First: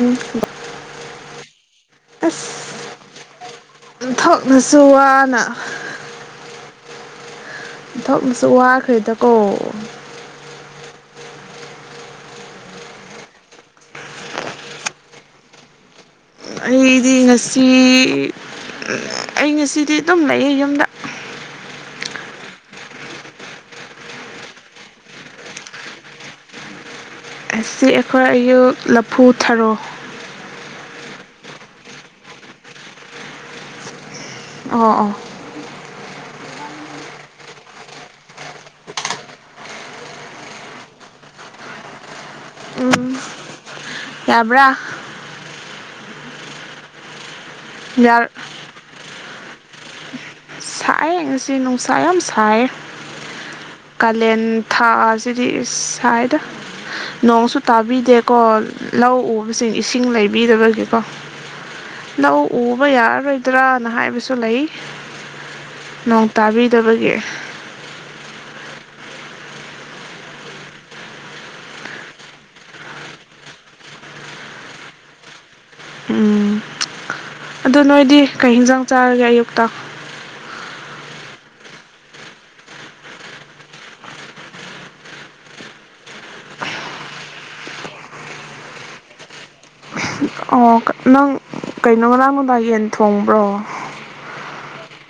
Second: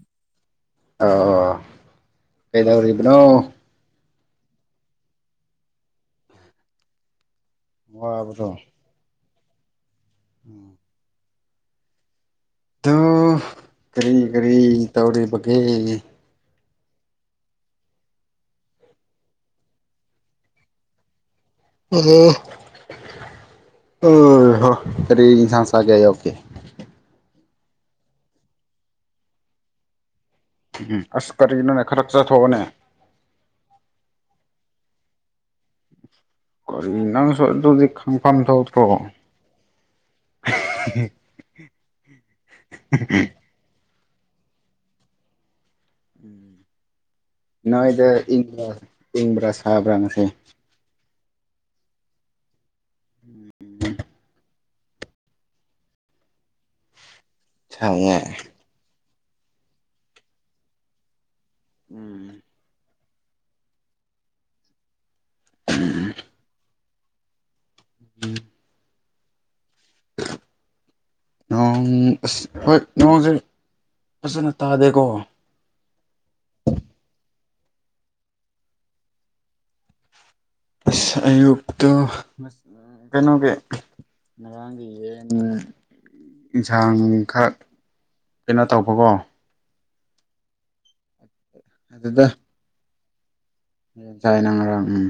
ꯎꯝ ꯑꯣ ꯑꯁ ꯀꯩꯗꯧꯔꯤꯕꯅꯣ ꯑꯣꯟꯊꯣꯛꯅꯁꯨ ꯋꯥꯅ ꯑꯣꯟꯊꯣꯛꯅꯥꯁꯨ ꯋꯥꯕꯗꯣ ꯋꯥꯈ꯭ꯔꯦꯗꯀꯣ [inaudible] ꯑꯗꯨ ꯀꯔꯤ ꯀꯔꯤ ꯇꯧꯔꯤꯕꯒꯦ ꯑꯩꯗꯤ ꯉꯁꯤ ꯑꯩ ꯉꯁꯤꯗꯤ ꯑꯗꯨꯝ ꯂꯩꯌꯦ ꯌꯨꯝꯗ ꯀꯔꯤ ꯏꯟꯁꯥꯡ ꯆꯥꯒꯦ ꯑꯌꯨꯛꯀꯤ ꯉꯁꯤ ꯑꯈꯣꯏ ꯑꯌꯨꯛ ꯂꯐꯨ ꯊꯔꯣ ꯎꯝ ꯑꯁ ꯀꯔꯤꯅꯣꯅꯦ ꯈꯔ ꯆꯠꯊꯣꯛꯑꯣꯅꯦ ꯑꯣ ꯑꯣ ꯀꯔꯤ ꯅꯪꯁꯨ ꯑꯗꯨꯗꯤ ꯈꯪꯐꯝ ꯊꯣꯛꯇꯔꯣ [unintelligible] ꯎꯝ ꯌꯥꯕ꯭ꯔꯥ ꯅꯣꯏꯗ ꯏꯪꯕ꯭ꯔ ꯏꯪꯕ꯭ꯔꯥ ꯁꯥꯕ꯭ꯔꯥ ꯉꯁꯤ ꯁꯥꯏꯌꯦ ꯉꯁꯤ ꯅꯨꯡꯁꯥ ꯌꯥꯝ ꯁꯥꯏꯌꯦ [unintelligible] ꯀꯥꯂꯦꯟ ꯊꯥꯁꯤꯗꯤ ꯏꯁ ꯁꯥꯏꯗ ꯅꯣꯡꯁꯨ ꯁꯥꯏꯌꯦ ꯇꯥꯕꯤꯗꯦꯀꯣ ꯂꯧ ꯎꯕꯁꯤꯡ ꯏꯁꯤꯡ ꯂꯩꯕꯤꯗꯕꯒꯤꯀꯣ ꯎꯝ ꯂꯧ ꯎꯕ ꯌꯥꯔꯔꯣꯏ ꯠꯇ꯭ꯔꯥꯅ ꯍꯥꯏꯕꯁꯨ ꯂꯩ ꯅꯣꯡ ꯇꯥꯕꯤꯗꯕꯒꯤ ꯎꯝ [unintelligible] ꯅꯣꯡ ꯑꯁ ꯍꯣꯏ ꯅꯣꯡꯁꯦ ꯐꯖꯅ ꯇꯥꯗꯦꯀꯣ ꯑꯗꯨ ꯅꯣꯏꯗꯤ ꯀꯩ ꯍꯤꯟꯖꯥꯡ ꯆꯥꯔꯒꯦ ꯑꯌꯨꯛꯇ ꯑꯁ ꯑꯌꯨꯛꯇꯨ ꯀꯩꯅꯣꯒꯤ ꯉꯔꯥꯡꯒꯤ ꯌꯦꯟ ꯏꯟꯁꯥꯡ ꯈꯔ ꯀꯩꯅꯣ ꯇꯧꯕꯀꯣ ꯑꯣ ꯅꯪ ꯀꯩꯅꯣ ꯉꯔꯥꯡ ꯅꯨꯡꯗꯥꯡ ꯌꯦꯟ ꯊꯣꯡꯕ꯭ꯔꯣ ꯌꯦꯟ ꯆꯥꯏꯅ ꯉꯔꯥꯡ ꯎꯝ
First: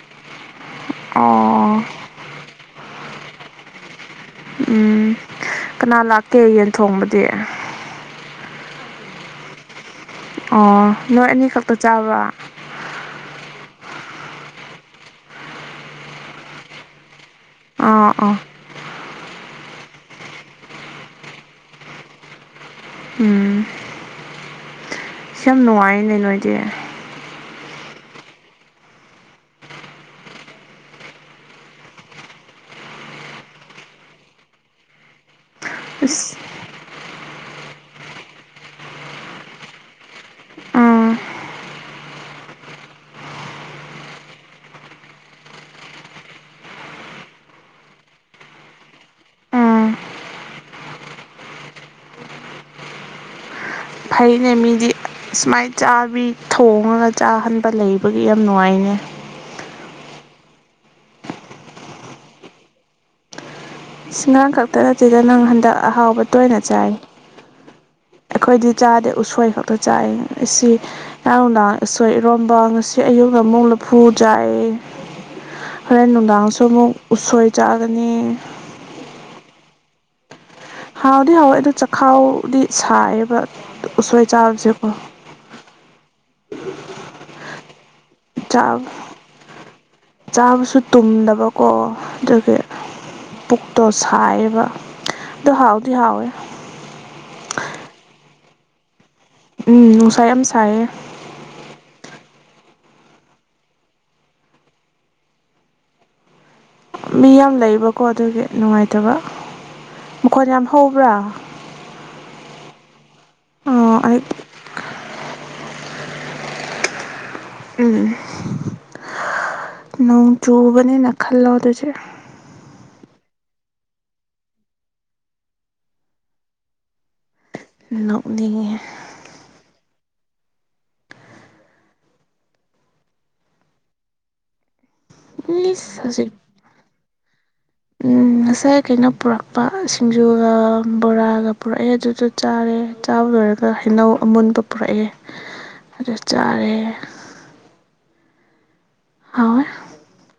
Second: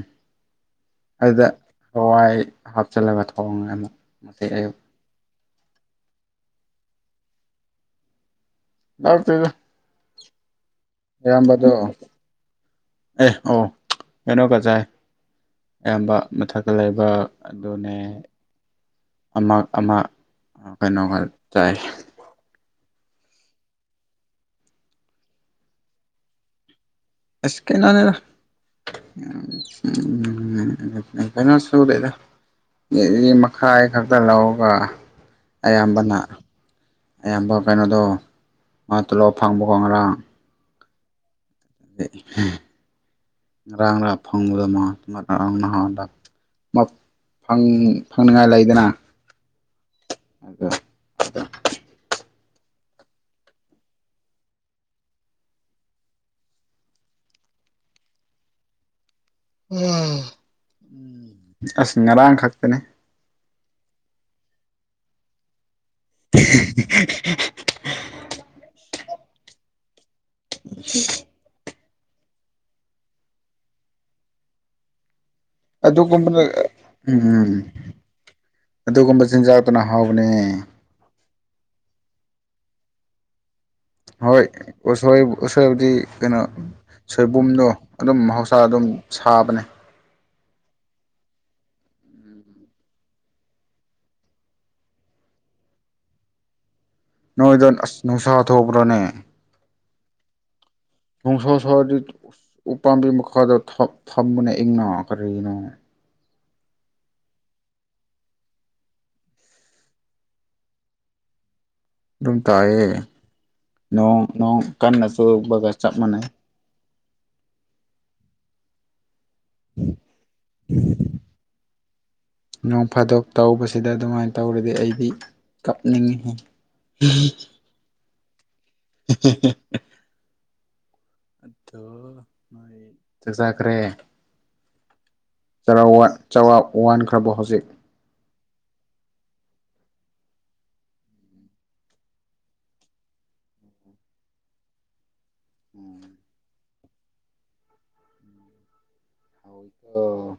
ꯑꯗꯨꯗ ꯑꯣ ꯍꯋꯥꯏ ꯍꯥꯞꯆꯜꯂꯒ ꯊ‌ꯣꯡꯉ‌ꯦ ꯑꯃꯨꯛ ꯃꯊ‌ꯦ ꯑꯌꯨꯛ ꯎꯝ ꯀꯅꯥ ꯂꯥꯛꯀꯦ ꯌꯦꯟ ꯊꯣꯡꯕꯗꯤ ꯂꯥꯛꯇ‌‌ꯦꯗ ꯑꯣ ꯅꯣꯏ ꯑꯅꯤ ꯌꯥꯝꯕꯗꯣ ꯈꯛꯇ ꯆꯥꯕ꯭ꯔꯥ ꯑ‌ꯩ ꯑꯣ ꯀꯩꯅꯣꯒ ꯆꯥꯏ ꯑꯌꯥꯝꯕ ꯃꯊꯛꯇ ꯂꯩꯕ ꯑꯗꯨꯅꯦ ꯑꯥ ꯑꯥ ꯑꯝꯃꯥ ꯑꯝꯃꯥ ꯑꯥ ꯀꯩꯅꯣ ꯍꯥꯏꯕ ꯇꯥꯏ ꯎꯝ ꯁꯤ ꯌꯥꯝ ꯅꯨꯉꯥꯏꯔꯤꯅꯦ ꯅꯣꯏꯗꯤ ꯑꯁ ꯀꯩꯅ‌ꯣꯅꯤꯗ [unintelligible] ꯀꯩꯅ‌ꯣ ꯁꯨꯗ‌ꯦꯗꯥ ꯀ‌ꯦꯖꯤ ꯃꯈꯥꯏ ꯈꯛꯇ ꯂꯧꯒ ꯑꯌꯥꯝꯕꯅ ꯑꯁ ꯑꯌꯥꯝꯕ ꯀꯩꯅꯣꯗꯣ ꯃꯥ ꯇ‌ꯣꯂꯣꯞ ꯐꯪꯕ ꯀ‌ꯣ ꯉꯔꯥꯡ ꯎꯝ ꯑ‌ꯦ ꯉꯔꯥꯡ ꯔ ꯐꯪꯕꯗ‌ꯣ ꯃꯥ ꯉꯔꯥꯡ ꯅꯍꯥꯟꯗ ꯃꯛ ꯐꯪ ꯐꯪꯅꯤꯡꯉꯥꯏ ꯂꯩꯗꯅ ꯎꯝ ꯑꯒ ꯐꯩꯅꯦ ꯃꯤꯗꯤ ꯁꯨꯃꯥꯏ ꯆꯥꯕꯤ ꯊꯣꯡꯉꯒ ꯆꯥꯍꯟꯕ ꯂꯩꯕꯒꯤ ꯌꯥꯝ ꯅꯨꯉꯥꯏꯅꯦ ꯎꯝ ꯑꯁ ꯉꯔꯥꯡ ꯈꯛꯇꯅꯦ ꯉꯔꯥꯡ ꯈꯛꯇ ꯅꯠꯇ‌ꯦꯗ ꯅꯪ ꯍꯟꯗꯛ ꯑꯍꯥꯎꯕ ꯇꯣꯏꯅ ꯆꯥꯏ ꯑꯩꯈꯣꯏꯗꯤ ꯆꯥꯗꯦ ꯎꯁꯣꯏ ꯈꯛꯇ ꯆꯥꯏ ꯑꯁꯤ ꯉꯔꯥꯡ ꯅꯨꯡꯗꯥꯡ ꯎꯁꯣꯏ ꯏꯔꯣꯝꯕ ꯉꯁꯤ ꯑꯌꯨꯛꯅ ꯑꯃꯨꯛ ꯂꯐꯨ ꯆꯥꯏ ꯍꯣꯔꯦꯟ ꯑꯗꯨꯒꯨꯝꯕꯗ ꯅꯨꯡꯗꯥꯡꯁꯨ ꯃꯨꯛ ꯎꯁꯣꯏ ꯎꯝ ꯆꯥꯒꯅꯤ ꯑꯗꯨꯒꯨꯝꯕ ꯆꯤꯟꯖꯥꯛꯇꯨꯅ ꯍꯥꯎꯕꯅꯦ ꯍꯥꯎꯗꯤ ꯍꯥꯎꯋꯦ ꯑꯗꯣ ꯆꯈꯥꯎꯗꯤ ꯁꯥꯏꯌꯦꯕ ꯎꯁꯣꯏ ꯍꯣꯏ ꯆꯥꯕꯁꯦ ꯀꯣ ꯎꯁꯣꯏ ꯎꯁꯣꯏꯕꯨꯗꯤ ꯀꯩꯅꯣ ꯁꯣꯏꯕꯨꯝꯗꯣ ꯑꯗꯨꯝ ꯃꯍꯧꯁꯥ ꯑꯗꯨꯝ ꯁꯥꯕꯅꯦ ꯆꯥꯕꯁꯨ ꯇꯨꯝꯗꯕꯀꯣ ꯗꯨꯒꯤ ꯄꯨꯛꯇꯣ ꯁꯥꯏꯌ‌ꯦꯕꯥ ꯗꯨ ꯍꯥꯎꯗꯤ ꯍꯥꯎꯋꯦ ꯅꯣꯏꯗꯟ ꯑꯁ ꯅꯨꯡꯁꯥ ꯊꯣꯛꯄ꯭ꯔꯅꯦ ꯎꯝ ꯅꯨꯡꯁꯥ ꯌꯥꯝ ꯁꯥꯏꯌꯦ ꯅꯣꯡꯁꯥ ꯁꯥꯔꯗꯤ ꯎꯄꯥꯝꯕꯤ ꯃꯈꯥꯗ ꯐꯛ ꯐꯝꯃꯨꯅ‌ꯦ ꯏꯪꯅ ꯀꯔꯤꯅꯣ ꯃꯤ ꯌꯥꯝ ꯂꯩꯕꯀꯣ ꯑꯗꯨꯒꯤ ꯅꯨꯉꯥꯏꯇꯕ ꯃꯈꯣꯟ ꯌꯥꯝ ꯍꯧꯕ꯭ꯔꯥ ꯗꯨꯝ ꯇꯥꯏꯌ‌ꯦ ꯑꯣ ꯅꯣꯡ ꯑꯩ ꯅꯣꯡ ꯀꯟꯅ ꯆꯨꯕꯒ ꯆꯞ ꯃꯥꯟꯅꯩ ꯎꯝ ꯅꯣꯡ ꯆꯨꯕꯅꯦꯅ ꯈꯜꯂꯣ ꯑꯗꯨꯖꯤ ꯅꯣꯡ ꯐꯥꯗꯣꯛ ꯇꯧꯕꯁꯤꯗ ꯑꯗꯨꯃꯥꯏꯟ ꯇꯧꯔꯗꯤ ꯑꯩꯗꯤ ꯀꯞꯅꯤꯡꯉꯤꯍ‌ꯦ ꯅ‌ꯣꯛꯅꯤꯡ ꯉꯤꯍ‌ꯦ [unintelligible] ꯆ ꯆꯥꯈ꯭ꯔꯦ ꯆꯔꯥ ꯏꯁ ꯋꯥꯟ ꯍꯧꯖꯤꯛ ꯆꯔꯥꯎ ꯋꯥꯟꯈ꯭ꯔꯕꯣ ꯍꯧꯖꯤꯛ ꯎꯝ ꯉꯁꯥꯏ ꯀꯩꯅꯣ ꯄꯨꯔꯛꯄ ꯁꯤꯡꯖꯨꯒ ꯕꯣꯔꯥꯒ ꯄꯨꯔꯑꯦ ꯑꯗꯨꯗꯨ ꯆꯥꯔꯦ ꯆꯥꯕ ꯂꯣꯏꯔꯒ ꯍꯩꯅꯧ ꯑꯃꯨꯟꯕ ꯄꯨꯔꯑꯦ ꯑꯗꯨ ꯆꯥꯔꯦ ꯍꯥꯎꯋ‌ꯦ ꯑꯣ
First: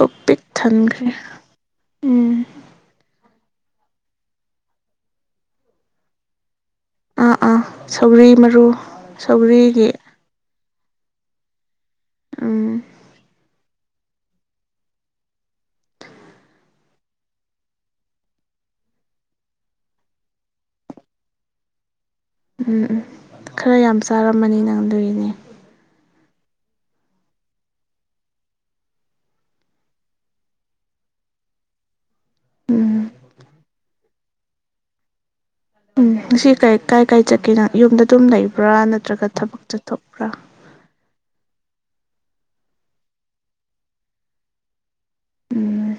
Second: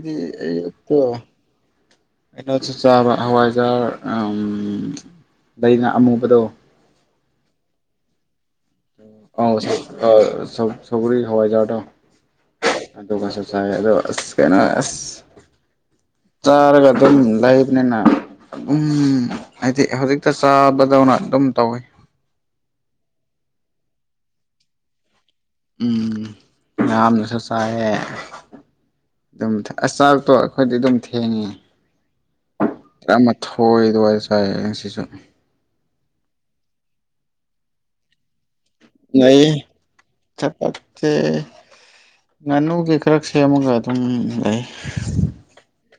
ꯄꯨꯛ ꯄꯤꯛ ꯑꯩꯌ‌ꯣ ꯊꯟꯈ꯭ꯔꯦ ꯀ‌ꯣ ꯎꯝ ꯑꯩꯗ‌ꯣ ꯆꯥꯛ ꯆꯥꯕ ꯍꯋꯥꯏꯖꯥꯔ ꯑꯝ ꯂꯩꯗꯅ ꯑꯃꯨꯕꯗꯣ ꯑꯥ ꯑꯥ ꯁꯧꯒ꯭ꯔꯤ ꯃꯔꯨ ꯑꯧ ꯁꯧ ꯁꯧꯒ꯭ꯔꯤꯒꯤ ꯑ ꯁꯧ ꯁꯧꯒ꯭ꯔꯤ ꯍꯋꯥꯏꯖꯥꯔꯗꯣ ꯎꯝ ꯑꯗꯨꯒꯁꯨ ꯆꯥꯏ ꯑꯗꯣ ꯑꯁ ꯀꯩꯅꯣ ꯑꯁ ꯆꯥꯔꯒ ꯑꯗꯨꯝ ꯂꯩꯕꯅꯤꯅ ꯎꯝ ꯍꯥꯏꯗꯤ ꯍꯧꯖꯤꯛꯇ ꯆꯥꯕꯗꯧꯅ ꯑꯗꯨꯝ ꯇꯧꯋꯤ ꯎꯝ ꯎꯝ ꯈꯔ ꯌꯥꯝ ꯆꯥꯔꯝꯃꯅꯤ ꯅꯪ ꯑꯗꯨꯒꯤꯅꯦ ꯎꯝ ꯌꯥꯝꯅꯁꯨ ꯆꯥꯏꯌꯦ ꯑꯗꯨꯝ ꯑꯁ ꯆꯥꯛꯇꯣ ꯑꯩꯈꯣꯏꯗꯤ ꯑꯗꯨꯝ ꯊꯦꯡꯉꯤ ꯎꯝ ꯇꯔꯥꯃꯊꯣꯏ ꯑꯗꯨꯋꯥꯏꯗ ꯆꯥꯏꯌꯦ ꯉꯁꯤꯁꯨ ꯎꯝ ꯉꯁꯤ ꯀꯩ ꯀꯥꯏ ꯀꯥꯏ ꯆꯠꯀꯦ ꯅꯪ ꯌꯨꯝꯗ ꯑꯗꯨꯝ ꯂꯩꯕ꯭ꯔꯥ ꯅꯠ ꯂꯩꯌꯦ ꯆꯠ ꯆꯠꯇꯦ ꯉꯥꯅꯨꯒꯤ ꯈꯔ ꯁꯦꯝꯃꯒ ꯑꯗꯨꯝ ꯂꯩ ꯎꯝ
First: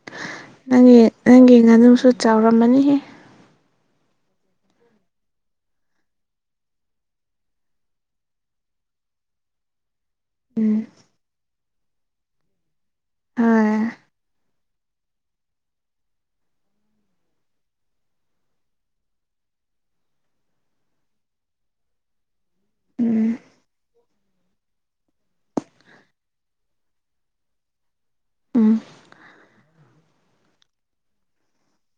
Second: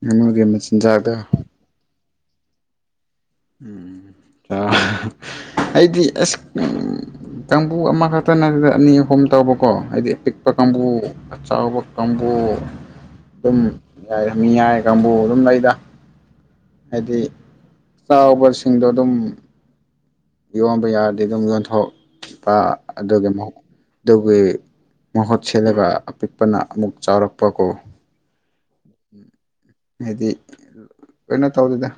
ꯉꯥꯅꯨꯒꯤ ꯅꯪꯒꯤ ꯃꯆꯤꯟꯖꯥꯛꯗꯣ ꯅꯪꯒꯤ ꯉꯥꯅꯨꯁꯨ ꯆꯥꯎꯔꯝꯃꯅꯤꯍꯦ ꯎꯝ ꯆꯥꯎ ꯑꯩꯗꯤ ꯑꯁ ꯎꯝ ꯀꯥꯡꯕꯨ ꯑꯃꯈꯛꯇ ꯅꯠꯇꯅ ꯑꯅꯤ ꯑꯍꯨꯝ ꯇꯧꯕꯀꯣ ꯍꯥꯏꯗꯤ ꯄꯤꯛ ꯄ ꯀꯥꯡꯕꯨ ꯎꯝ ꯑꯆꯧꯕ ꯀꯥꯡꯕꯨ ꯑꯗꯨꯝ ꯍꯣꯏ ꯌꯥꯏ ꯃꯤꯌꯥꯏ ꯀꯥꯡꯕꯨ ꯑꯗꯨꯝ ꯂꯩꯗ ꯍꯥꯏꯗꯤ ꯆꯥꯎꯕꯁꯤꯡꯗꯣ ꯑꯗꯨꯝ ꯌꯣꯟꯕ ꯌꯥꯔꯗꯤ ꯑꯗꯨꯝ ꯌꯣꯟꯊꯣꯛꯄ ꯑꯗꯨꯒꯤ ꯎꯝ ꯃꯨꯛ ꯑꯗꯨꯒꯤ ꯃꯍꯨꯠ ꯁꯤꯜꯂꯒ ꯑꯄꯤꯛꯄꯅ ꯑꯃꯨꯛ ꯆꯥꯎꯔꯛꯄꯀꯣ ꯎꯝ ꯍꯥꯏꯗꯤ ꯀꯩꯅꯣ ꯇꯧꯗꯦꯗ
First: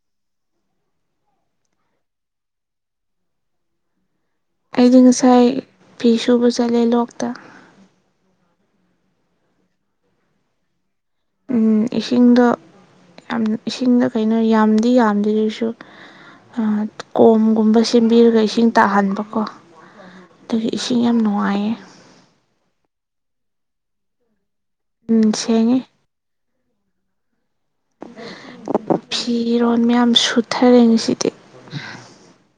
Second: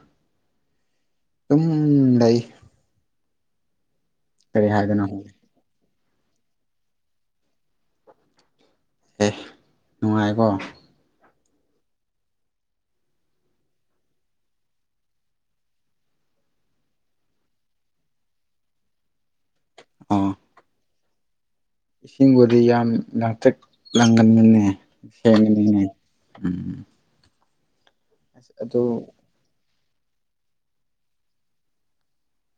ꯑꯗꯨꯝ ꯂꯩ ꯀꯔꯤ ꯑꯩꯗꯤ ꯍꯥꯏꯗꯅꯣ ꯉꯁꯥꯏ ꯐꯤ ꯁꯨꯕ ꯆꯠꯂꯦ ꯂꯣꯛꯇ ꯑꯦ ꯅꯨꯡꯉꯥꯏꯀꯣ ꯎꯝ ꯏꯁꯤꯡꯗꯣ ꯌꯥꯝ ꯏꯁꯤꯡꯗꯣ ꯀꯩꯅꯣ ꯌꯥꯝꯗꯤ ꯌꯥꯝꯗꯦ ꯑꯗꯣꯏꯁꯨ ꯑ ꯀꯣꯝꯒꯨꯝꯕ ꯁꯦꯝꯕꯤꯔꯒ ꯏꯁꯤꯡ ꯇꯥꯍꯟꯕꯀꯣ ꯑꯣ ꯑꯗꯨꯒꯤ ꯏꯁꯤꯡ ꯌꯥꯝ ꯅꯨꯡꯉꯥꯏꯌꯦ ꯏꯁꯤꯡꯕꯨꯗꯤ ꯌꯥꯝ ꯂꯥꯡꯊꯛ ꯂꯪꯒꯟꯕꯅꯦ ꯎꯝ ꯁꯦꯡꯉꯦ ꯁꯦꯡꯕꯅꯤꯅꯦ ꯎꯝ ꯑꯗꯣ ꯐꯤꯔꯣꯟ ꯃꯌꯥꯝ ꯁꯨꯊꯔꯦ ꯉꯁꯤꯗꯤ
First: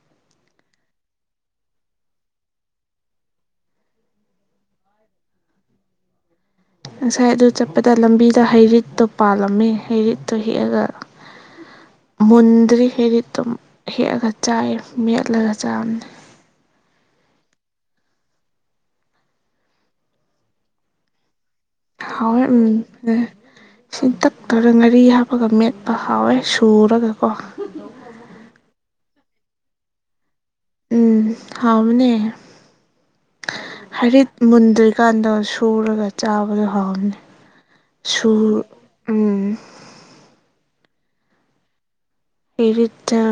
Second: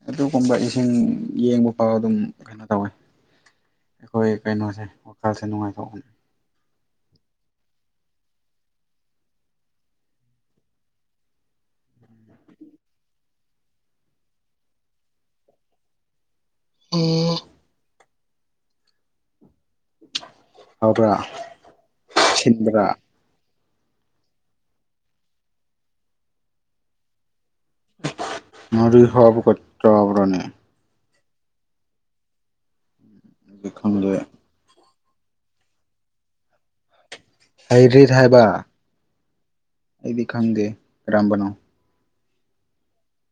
ꯑꯗꯨꯒꯨꯝꯕ ꯏꯁꯤꯡ ꯌꯦꯡꯕ ꯐꯥꯎ ꯑꯗꯨꯝ ꯀꯩꯅꯣ ꯇꯧꯋꯦ ꯑꯩꯈꯣꯏ ꯀꯩꯅꯣꯁꯦ ꯋꯥꯈꯜꯁꯦ ꯅꯨꯡꯉꯥꯏꯊꯣꯛꯄꯅꯤ ꯉꯁꯥꯏ ꯑꯗꯨ ꯆꯠꯄꯗ ꯂꯝꯕꯤꯗ ꯍꯩꯔꯤꯠꯇꯣ ꯄꯥꯜꯂꯝꯃꯦ ꯍꯩꯔꯤꯠꯇꯣ ꯍꯦꯛꯑꯒ ꯃꯨꯟꯗ꯭ꯔꯤ ꯍꯩꯔꯤꯠꯇꯣ ꯍꯦꯛꯑꯒ ꯆꯥꯏꯌꯦ ꯃꯦꯠꯂꯒ ꯆꯥꯕꯅꯤ ꯑꯣ ꯍꯥꯎꯕ꯭ꯔꯥ ꯍꯥꯎꯋꯦ ꯎꯝ ꯂꯣꯏꯍꯦ ꯁꯤꯟꯇꯛ ꯇꯧꯔ ꯉꯥꯔꯤ ꯍꯥꯞꯄꯒ ꯃꯦꯠꯄ ꯍꯥꯎꯋꯦ ꯁꯨꯔꯒꯀꯣ ꯃꯔꯨꯏ ꯍꯥꯞꯄꯒ ꯆꯥꯕꯔꯅꯦ ꯎꯝ ꯍꯥꯎꯕꯅꯦ ꯑꯩꯗꯤ ꯈꯪꯗꯦ ꯍꯥꯔꯤꯠ ꯃꯨꯟꯗ꯭ꯔꯤꯀꯥꯟꯗꯣ ꯁꯨꯔꯒ ꯆꯥꯕꯗꯣ ꯍꯥꯎꯅꯤ ꯍꯩꯔꯤꯠ ꯍꯥꯏꯕ ꯁꯨ ꯎꯝ ꯑꯩꯗꯤ ꯈꯪꯗꯦ ꯀꯥꯔꯝꯕꯅꯣ ꯀꯔꯤꯁꯨ ꯆꯥ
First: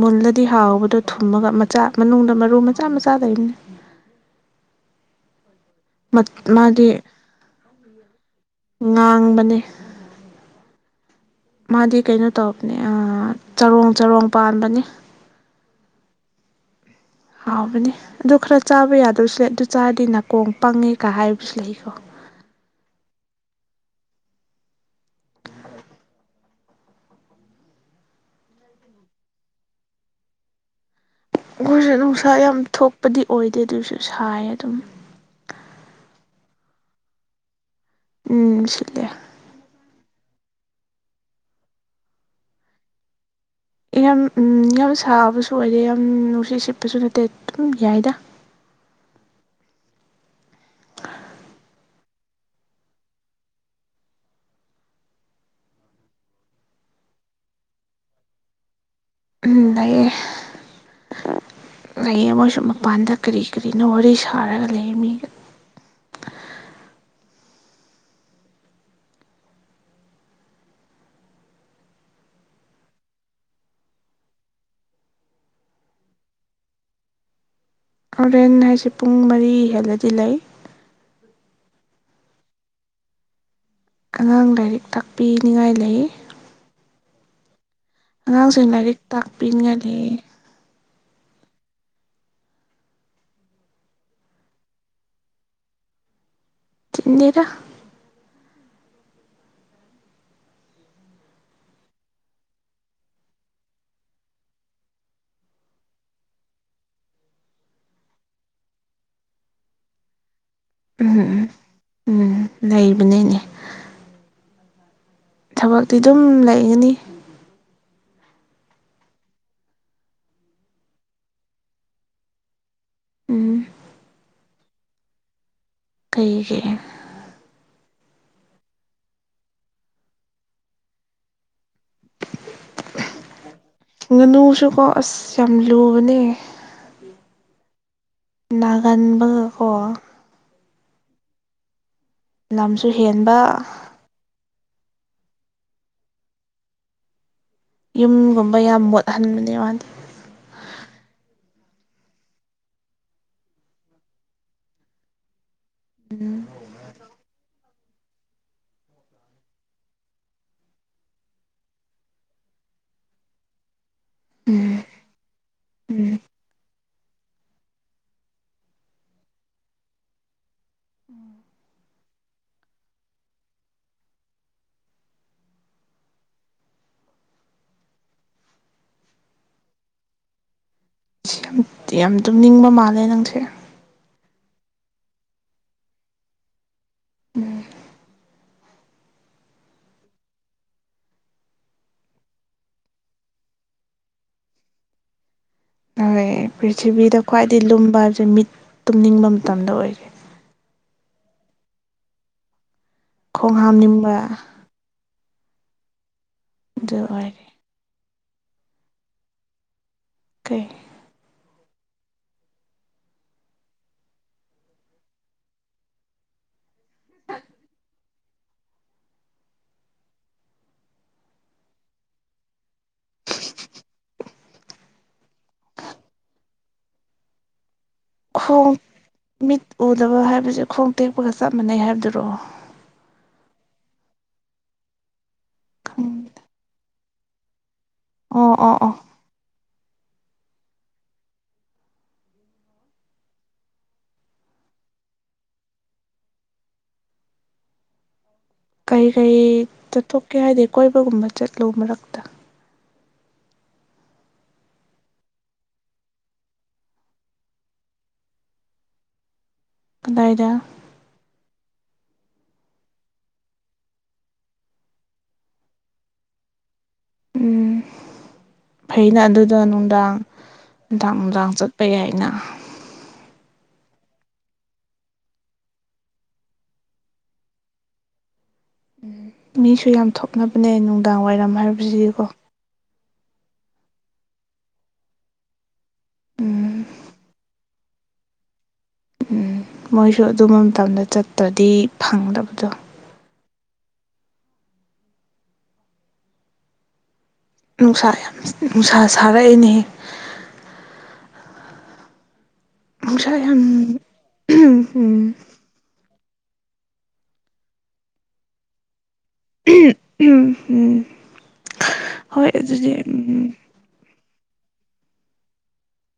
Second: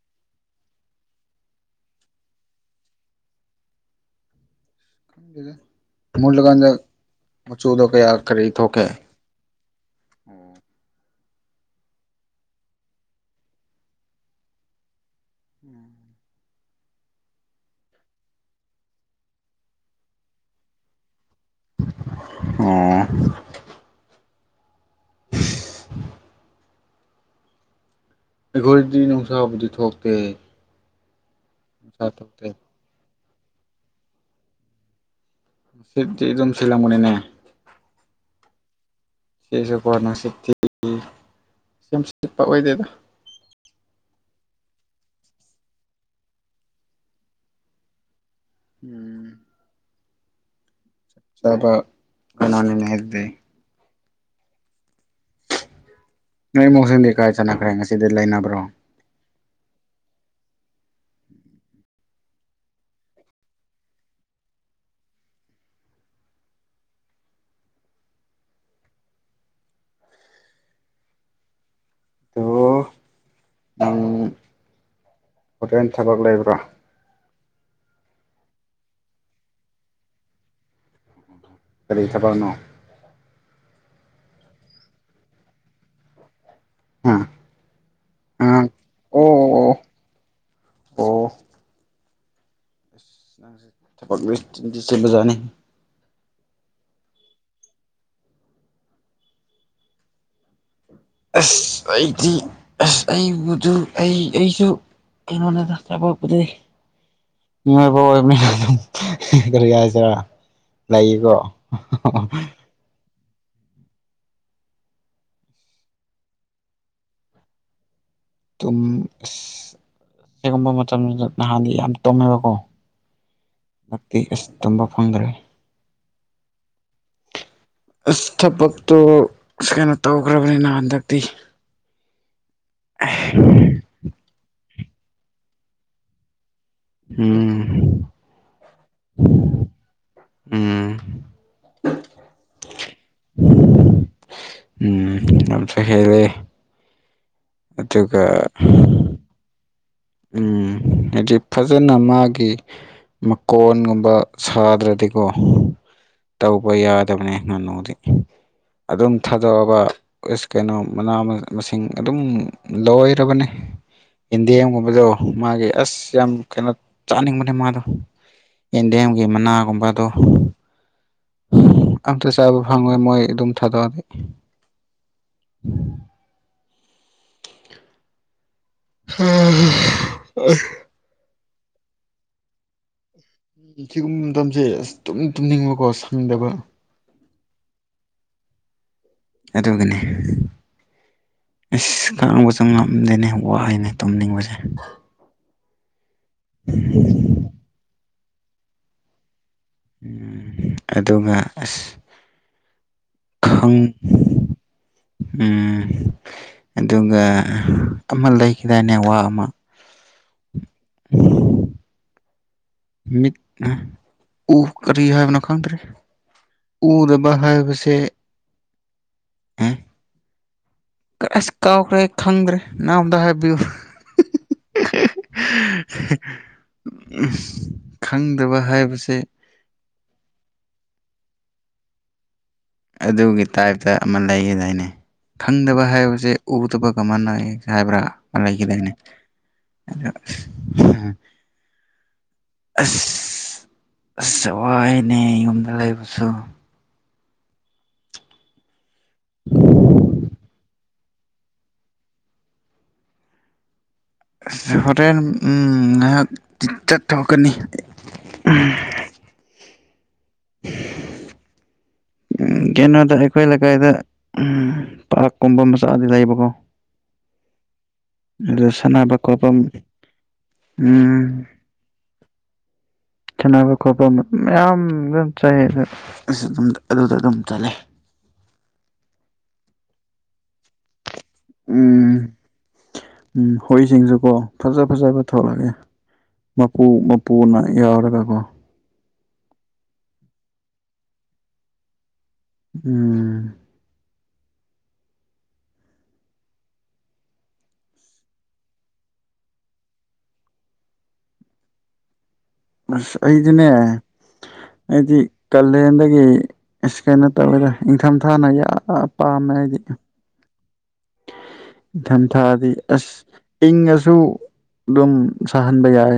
ꯃꯨꯜꯂꯗꯤ ꯍꯥꯎꯕꯗꯣ ꯊꯨꯝꯃꯒ ꯃꯆꯥ ꯃꯅꯨꯡꯗ ꯃꯔꯨ ꯃꯆꯥ ꯃꯆꯥ ꯂꯩꯕꯅꯤ ꯈꯪꯗꯦ ꯃꯨꯂꯀꯥꯟꯗ ꯃꯥꯗꯤ ꯃꯆꯨꯗꯣ ꯀꯌꯥ ꯀꯔꯤ ꯊꯣꯛꯀꯦ ꯉꯥꯡꯕꯅꯦ ꯃꯥꯗꯤ ꯀꯩꯅꯣ ꯇꯧꯕꯅꯦ ꯑꯥ ꯆꯔꯣꯡ ꯆꯔꯣꯡ ꯄꯥꯟꯕꯅꯦ ꯎꯝ ꯍꯥꯎꯕꯅꯦ ꯑꯗꯨ ꯈꯔ ꯆꯥꯕ ꯌꯥꯗꯕꯁꯨ ꯂꯩ ꯑꯗꯨ ꯆꯥꯔꯗꯤ ꯅꯥꯀꯣꯡ ꯄꯪꯉꯦꯒ ꯍꯥꯏꯕꯁꯨ ꯂꯩꯀꯣ ꯑꯣ ꯑꯩꯈꯣꯏꯗꯤ ꯅꯨꯡꯁꯥꯕꯨꯗꯤ ꯊꯣꯛꯇꯦ ꯑꯩꯈꯣꯏꯁꯨ ꯅꯨꯡꯁꯥ ꯌꯥꯝ ꯊꯣꯛꯄꯗꯤ ꯑꯣꯏꯗꯦ ꯑꯗꯨꯁꯨ ꯁꯥꯏ ꯑꯗꯨꯝ ꯅꯨꯡꯁꯤꯠꯇꯤ ꯑꯗꯨꯝ ꯆꯤꯟꯂꯝꯒꯅꯤꯅꯦ ꯎꯝ ꯁꯤꯠꯂꯦ ꯁꯤꯁꯨꯀꯣ ꯅꯨꯡꯁꯤꯠꯇꯤ ꯌꯥꯝ ꯁꯤꯠꯄ ꯑꯣꯏꯗꯦꯗ ꯌꯥꯝ ꯎꯝ ꯌꯥꯝ ꯁꯥꯕꯁꯨ ꯑꯣꯏꯗꯦ ꯌꯥꯝ ꯅꯨꯡꯁꯤꯠ ꯁꯤꯠꯄꯁꯨ ꯅꯠꯇꯦ ꯑꯗꯨꯝ ꯌꯥꯏꯗ ꯎꯝ ꯆꯥꯕꯥ ꯀꯩꯅꯣꯅꯤꯅꯦ ꯍꯥꯢꯕꯗꯤ ꯅꯣꯏ ꯃꯧꯁꯤꯡꯗꯤ ꯀꯥꯏ ꯆꯠꯅꯈ꯭ꯔꯦ ꯉꯁꯤꯗꯤ ꯂꯩꯅꯕ꯭ꯔꯣ ꯎꯝ ꯂꯩꯌꯦ ꯂꯩꯌꯦ ꯃꯣꯏꯁꯨ ꯃꯄꯥꯟꯗ ꯀꯔꯤ ꯀꯔꯤꯅꯣ ꯋꯥꯔꯤ ꯁꯥꯔꯒ ꯂꯩꯌꯦ ꯃꯤꯒꯥ [unintelligible] ꯅꯪ ꯍꯣꯔꯦꯟ ꯊꯕꯛ ꯂꯩꯕ꯭ꯔꯣ ꯍꯣꯔꯦꯟ ꯍꯥꯏꯁꯦ ꯄꯨꯡ ꯃꯔꯤ ꯍꯦꯜꯂꯗꯤ ꯂꯩ ꯀꯔꯤ ꯊꯕꯛꯅꯣ ꯑꯉꯥꯡ ꯂꯥꯏꯔꯤꯛ ꯇꯥꯛꯄꯤꯅꯤꯡꯉꯥꯏ ꯂꯩꯌꯦ ꯍꯥꯥ ꯑꯉꯥꯡꯁꯤꯡ ꯂꯥꯏꯔꯤꯛ ꯇꯥꯛꯄꯤꯅꯤꯉꯥꯏ ꯂꯩꯌꯦ ꯑꯣ ꯅꯥꯪꯖꯦ ꯊꯥꯕꯛꯇꯤ ꯆꯤꯟꯗꯤ ꯆꯤꯟꯕꯥꯖꯠꯅꯤ ꯆꯤꯟꯗꯦꯗ ꯑꯁ ꯑꯩꯗꯤ ꯑꯁ ꯑꯩꯕꯨꯗꯨ ꯑꯩ ꯑꯩꯁꯨ ꯀꯩꯅꯣꯅꯤꯗ ꯊꯕꯛꯕꯨꯗꯤ ꯃꯤꯑꯣꯏꯕ ꯑꯣꯏꯕꯅꯤꯅ ꯑꯗꯨꯝ ꯀꯔꯤ ꯍꯥꯏꯁꯤꯔꯥ ꯎꯝ ꯂꯩꯀꯣ ꯎꯝ ꯎꯝ ꯂꯩꯕꯅꯤꯅꯦ ꯊꯕꯛꯇꯤ ꯑꯗꯨꯝ ꯂꯩꯒꯅꯤ ꯇꯨꯝ ꯁꯤꯒꯨꯝꯕ ꯃꯇꯝꯖꯤꯗ ꯅꯍꯥꯟꯗꯤ ꯌꯥꯝ ꯇꯨꯝꯃꯦꯕꯀꯣ ꯎꯝ ꯍꯥꯟꯗꯛꯇꯤ ꯑꯁ ꯇꯨꯝꯕ ꯐꯪꯗ꯭ꯔꯦ ꯀꯩꯒꯤ ꯑꯁ ꯊꯕꯛꯇꯣ ꯀꯩꯅꯣ ꯇꯧꯈ꯭ꯔꯕꯅꯤꯅ ꯍꯟꯗꯛꯇꯤ ꯑꯦ ꯉꯥꯅꯨꯁꯨꯀꯣ ꯑꯁ ꯌꯥꯝ ꯂꯨꯕꯅꯦ ꯎꯝ ꯅꯥꯒꯟꯕꯒꯀꯣ ꯎꯝ ꯂꯝꯁꯨ ꯍꯦꯟꯕ ꯎꯝ ꯂꯝꯁꯨ ꯍꯦꯜꯂꯦ ꯑꯗꯨꯒ ꯌꯨꯝꯒꯨꯝꯕ ꯌꯥꯝ ꯃꯣꯠꯍꯟꯕꯅꯦ ꯃꯥꯗꯤ ꯎꯝ ꯍꯥꯏꯗꯤ ꯐꯖꯅ ꯃꯥꯒꯤ ꯃꯀꯣꯟꯒꯨꯝꯕ ꯁꯥꯗ꯭ꯔꯗꯤꯀꯣ ꯇꯧ ꯍꯣꯏ ꯌꯥꯗꯕꯅꯦ ꯉꯥꯅꯨꯗꯤ ꯑꯗꯨꯝ ꯊꯥꯗꯣꯛꯑꯒ ꯑꯁ ꯀꯩꯅꯣ ꯃꯅꯥ ꯃꯁꯤꯡ ꯑꯗꯨꯝ ꯂꯣꯏꯔꯕꯅꯦ ꯎꯝ ꯌꯦꯟꯗꯦꯝꯒꯨꯝꯕꯗꯣ ꯃꯥꯒꯤ ꯑꯁ ꯎꯝ ꯌꯥꯝ ꯀꯩꯅꯣ ꯆꯥꯅꯤꯡꯕꯅꯦ ꯃꯥꯗꯣ ꯌꯦꯟꯗꯦꯝꯒꯤ ꯃꯅꯥꯒꯨꯝꯕꯗꯣ ꯎꯝ ꯑꯝꯇ ꯆꯥꯕ ꯐꯪꯉꯣꯏ ꯃꯣꯏ ꯑꯗꯨꯝ ꯊꯥꯗꯣꯛꯑꯗꯤ [unintelligible] ꯌꯥꯝ ꯌꯥꯝ ꯇꯨꯝꯅꯤꯡꯕ ꯃꯥꯜꯂꯦ ꯅꯪꯁꯦ ꯁꯤꯒꯨꯝꯕ ꯃꯇꯝꯁꯦ ꯑꯁ ꯇꯨꯝ ꯇꯨꯝꯅꯤꯡꯕꯀꯣ ꯁꯪꯗꯕ ꯎꯝ ꯑꯗꯨꯒꯅꯦ ꯑꯦꯁ ꯈꯥꯡꯕꯁꯨ ꯉꯝꯗꯦꯅꯦ ꯋꯥꯏꯅꯦ ꯇꯨꯝꯅꯤꯡꯕꯁꯦ ꯍꯣꯏ ꯄ꯭ꯔꯤꯊꯤꯕꯤꯗ ꯈ꯭ꯋꯥꯏꯗꯒꯤ ꯂꯨꯝꯕ ꯍꯥꯏꯕꯁꯦ ꯃꯤꯠ ꯇꯨꯝꯅꯤꯡꯕ ꯃꯇꯝꯗ ꯑꯣꯏ ꯎꯝ ꯑꯗꯨꯒ ꯑꯁ ꯈꯣꯡ ꯈꯪ ꯍꯥꯝꯅꯤꯡꯕ ꯎꯝ ꯑꯗꯨ ꯑꯗꯨꯒ ꯑꯣꯏꯔꯦ ꯑꯃ ꯂꯩꯈꯤꯗꯥꯏꯅꯦ ꯋꯥ ꯑꯃ ꯀꯩ [unintelligible] ꯃꯤꯠ ꯎ ꯀꯔꯤ ꯍꯥꯏꯕꯅꯣ ꯈꯪꯗ꯭ꯔꯦ ꯎꯗꯕ ꯍꯥꯏꯕꯁꯦ ꯑ ꯑꯁ ꯀꯥꯎꯈ꯭ꯔꯦ ꯈꯪꯗ꯭ꯔꯦ ꯅꯪ ꯑꯝꯇ ꯍꯥꯏꯕꯤꯌꯨ ꯈꯪꯗꯕ ꯈꯣꯡ ꯍꯥꯏꯕꯁꯦ ꯃꯤꯠ ꯎꯗꯕ ꯍꯥꯏꯕꯁꯦ ꯈꯣꯡ ꯇꯦꯛꯄꯒ ꯆꯞ ꯃꯥꯟꯅꯩ ꯍꯥꯏꯕꯗꯨꯔꯣ ꯑꯗꯨꯒꯤ ꯇꯥꯏꯞꯇ ꯑꯃ ꯂꯩꯒꯤꯗꯥꯏꯅꯦ ꯈꯪꯗꯕ ꯍꯥꯏꯕꯁꯦ ꯎꯗꯕꯒ ꯃꯥꯟꯅꯩ ꯍꯥꯏꯕ꯭ꯔꯥ ꯑꯣ ꯑꯣ ꯂꯩꯒꯤꯗꯥꯏꯅꯦ ꯑꯣ [unintelligible] ꯑꯁ ꯑꯁ ꯋꯥꯏꯅꯦ ꯌꯨꯝꯗ ꯂꯩꯕꯁꯨ ꯀꯩ ꯀꯩ ꯆꯠꯊꯣꯛꯀꯦ ꯍꯥꯏꯗꯤ ꯀꯣꯏꯕꯒꯨꯝꯕ ꯆꯠꯂꯣ ꯃꯔꯛꯇ ꯑꯁ ꯍꯣꯔꯦꯟ ꯎꯝ ꯉꯍꯥꯛ ꯆꯠꯊꯣꯛꯀꯅꯤ ꯀꯗꯥꯏꯗ ꯎꯝ ꯀꯩꯅꯣꯗ ꯑꯩꯈꯣꯏ ꯂꯩꯀꯥꯏꯗ ꯎꯝ ꯄꯥꯛꯔꯀꯨꯝꯕ ꯃꯆꯥꯗꯤ ꯂꯩꯕꯀꯣ ꯎꯝ ꯑꯗꯨꯗ ꯁꯥꯟꯅꯕ ꯐꯩꯅ ꯈꯣꯠꯄ ꯑꯗꯨꯗ ꯅꯨꯡꯗꯥꯡ ꯅꯨꯡꯗꯥꯡ ꯎꯝ ꯅꯨꯡꯗꯥꯡ ꯆꯠꯄ ꯌꯥꯏꯅ ꯁꯥꯅꯕ ꯈꯣꯠꯄ ꯃꯌꯥꯝ ꯑꯗꯨ ꯆꯥꯏ ꯑꯗꯨ ꯑꯗꯨꯗ ꯑꯗꯨꯝ ꯆꯠꯂꯦ ꯎꯝ ꯃꯤꯁꯨ ꯌꯥꯝ ꯊꯣꯛꯅꯕꯅꯦ ꯅꯨꯡꯗꯥꯡ ꯋꯥꯏꯔꯝ ꯍꯥꯏꯕꯁꯤꯗꯤꯀꯣ ꯎꯝ ꯎꯝ ꯍꯨꯏꯁꯤꯡꯁꯨꯀꯣ ꯐꯖ ꯐꯖꯕ ꯊꯣꯛꯂꯛꯑꯦ ꯎꯝ ꯃꯄꯨ ꯃꯄꯨꯅ ꯌꯥꯎꯔꯒ ꯀꯣ ꯎꯝ ꯃꯣꯏꯁꯨ ꯑꯗꯨꯝꯕ ꯃꯇꯝꯗ ꯆꯠꯇ꯭ꯔꯗꯤ ꯐꯪꯗꯕꯗꯣ ꯎꯝ ꯅꯨꯡꯁꯥ ꯌꯥꯝ ꯅꯨꯡꯁꯥ ꯁꯥꯔꯛꯏꯅꯦꯍꯦ ꯑꯁ ꯅꯨꯡꯁꯥ ꯌꯥꯝ ꯑꯩꯗꯤꯅꯦ ꯎꯝ ꯑꯩꯗꯤ ꯎꯝ ꯀꯥꯂꯦꯟꯗꯒꯤ ꯑꯁ ꯀꯩꯅꯣꯇꯧꯋꯦꯗ ꯏꯪꯊꯝꯊꯥꯅ ꯌꯥꯝ ꯄꯥꯝꯃꯦ ꯑꯩꯗꯤ ꯎꯝ ꯎꯝ ꯏꯪꯊꯝ ꯍꯣꯏ ꯊꯥꯗꯤ ꯑꯗꯨꯗꯤ ꯑꯁ ꯎꯝ ꯏꯪꯉꯁꯨ ꯑꯗꯨꯝ ꯁꯥꯍꯟꯕ ꯌꯥꯏ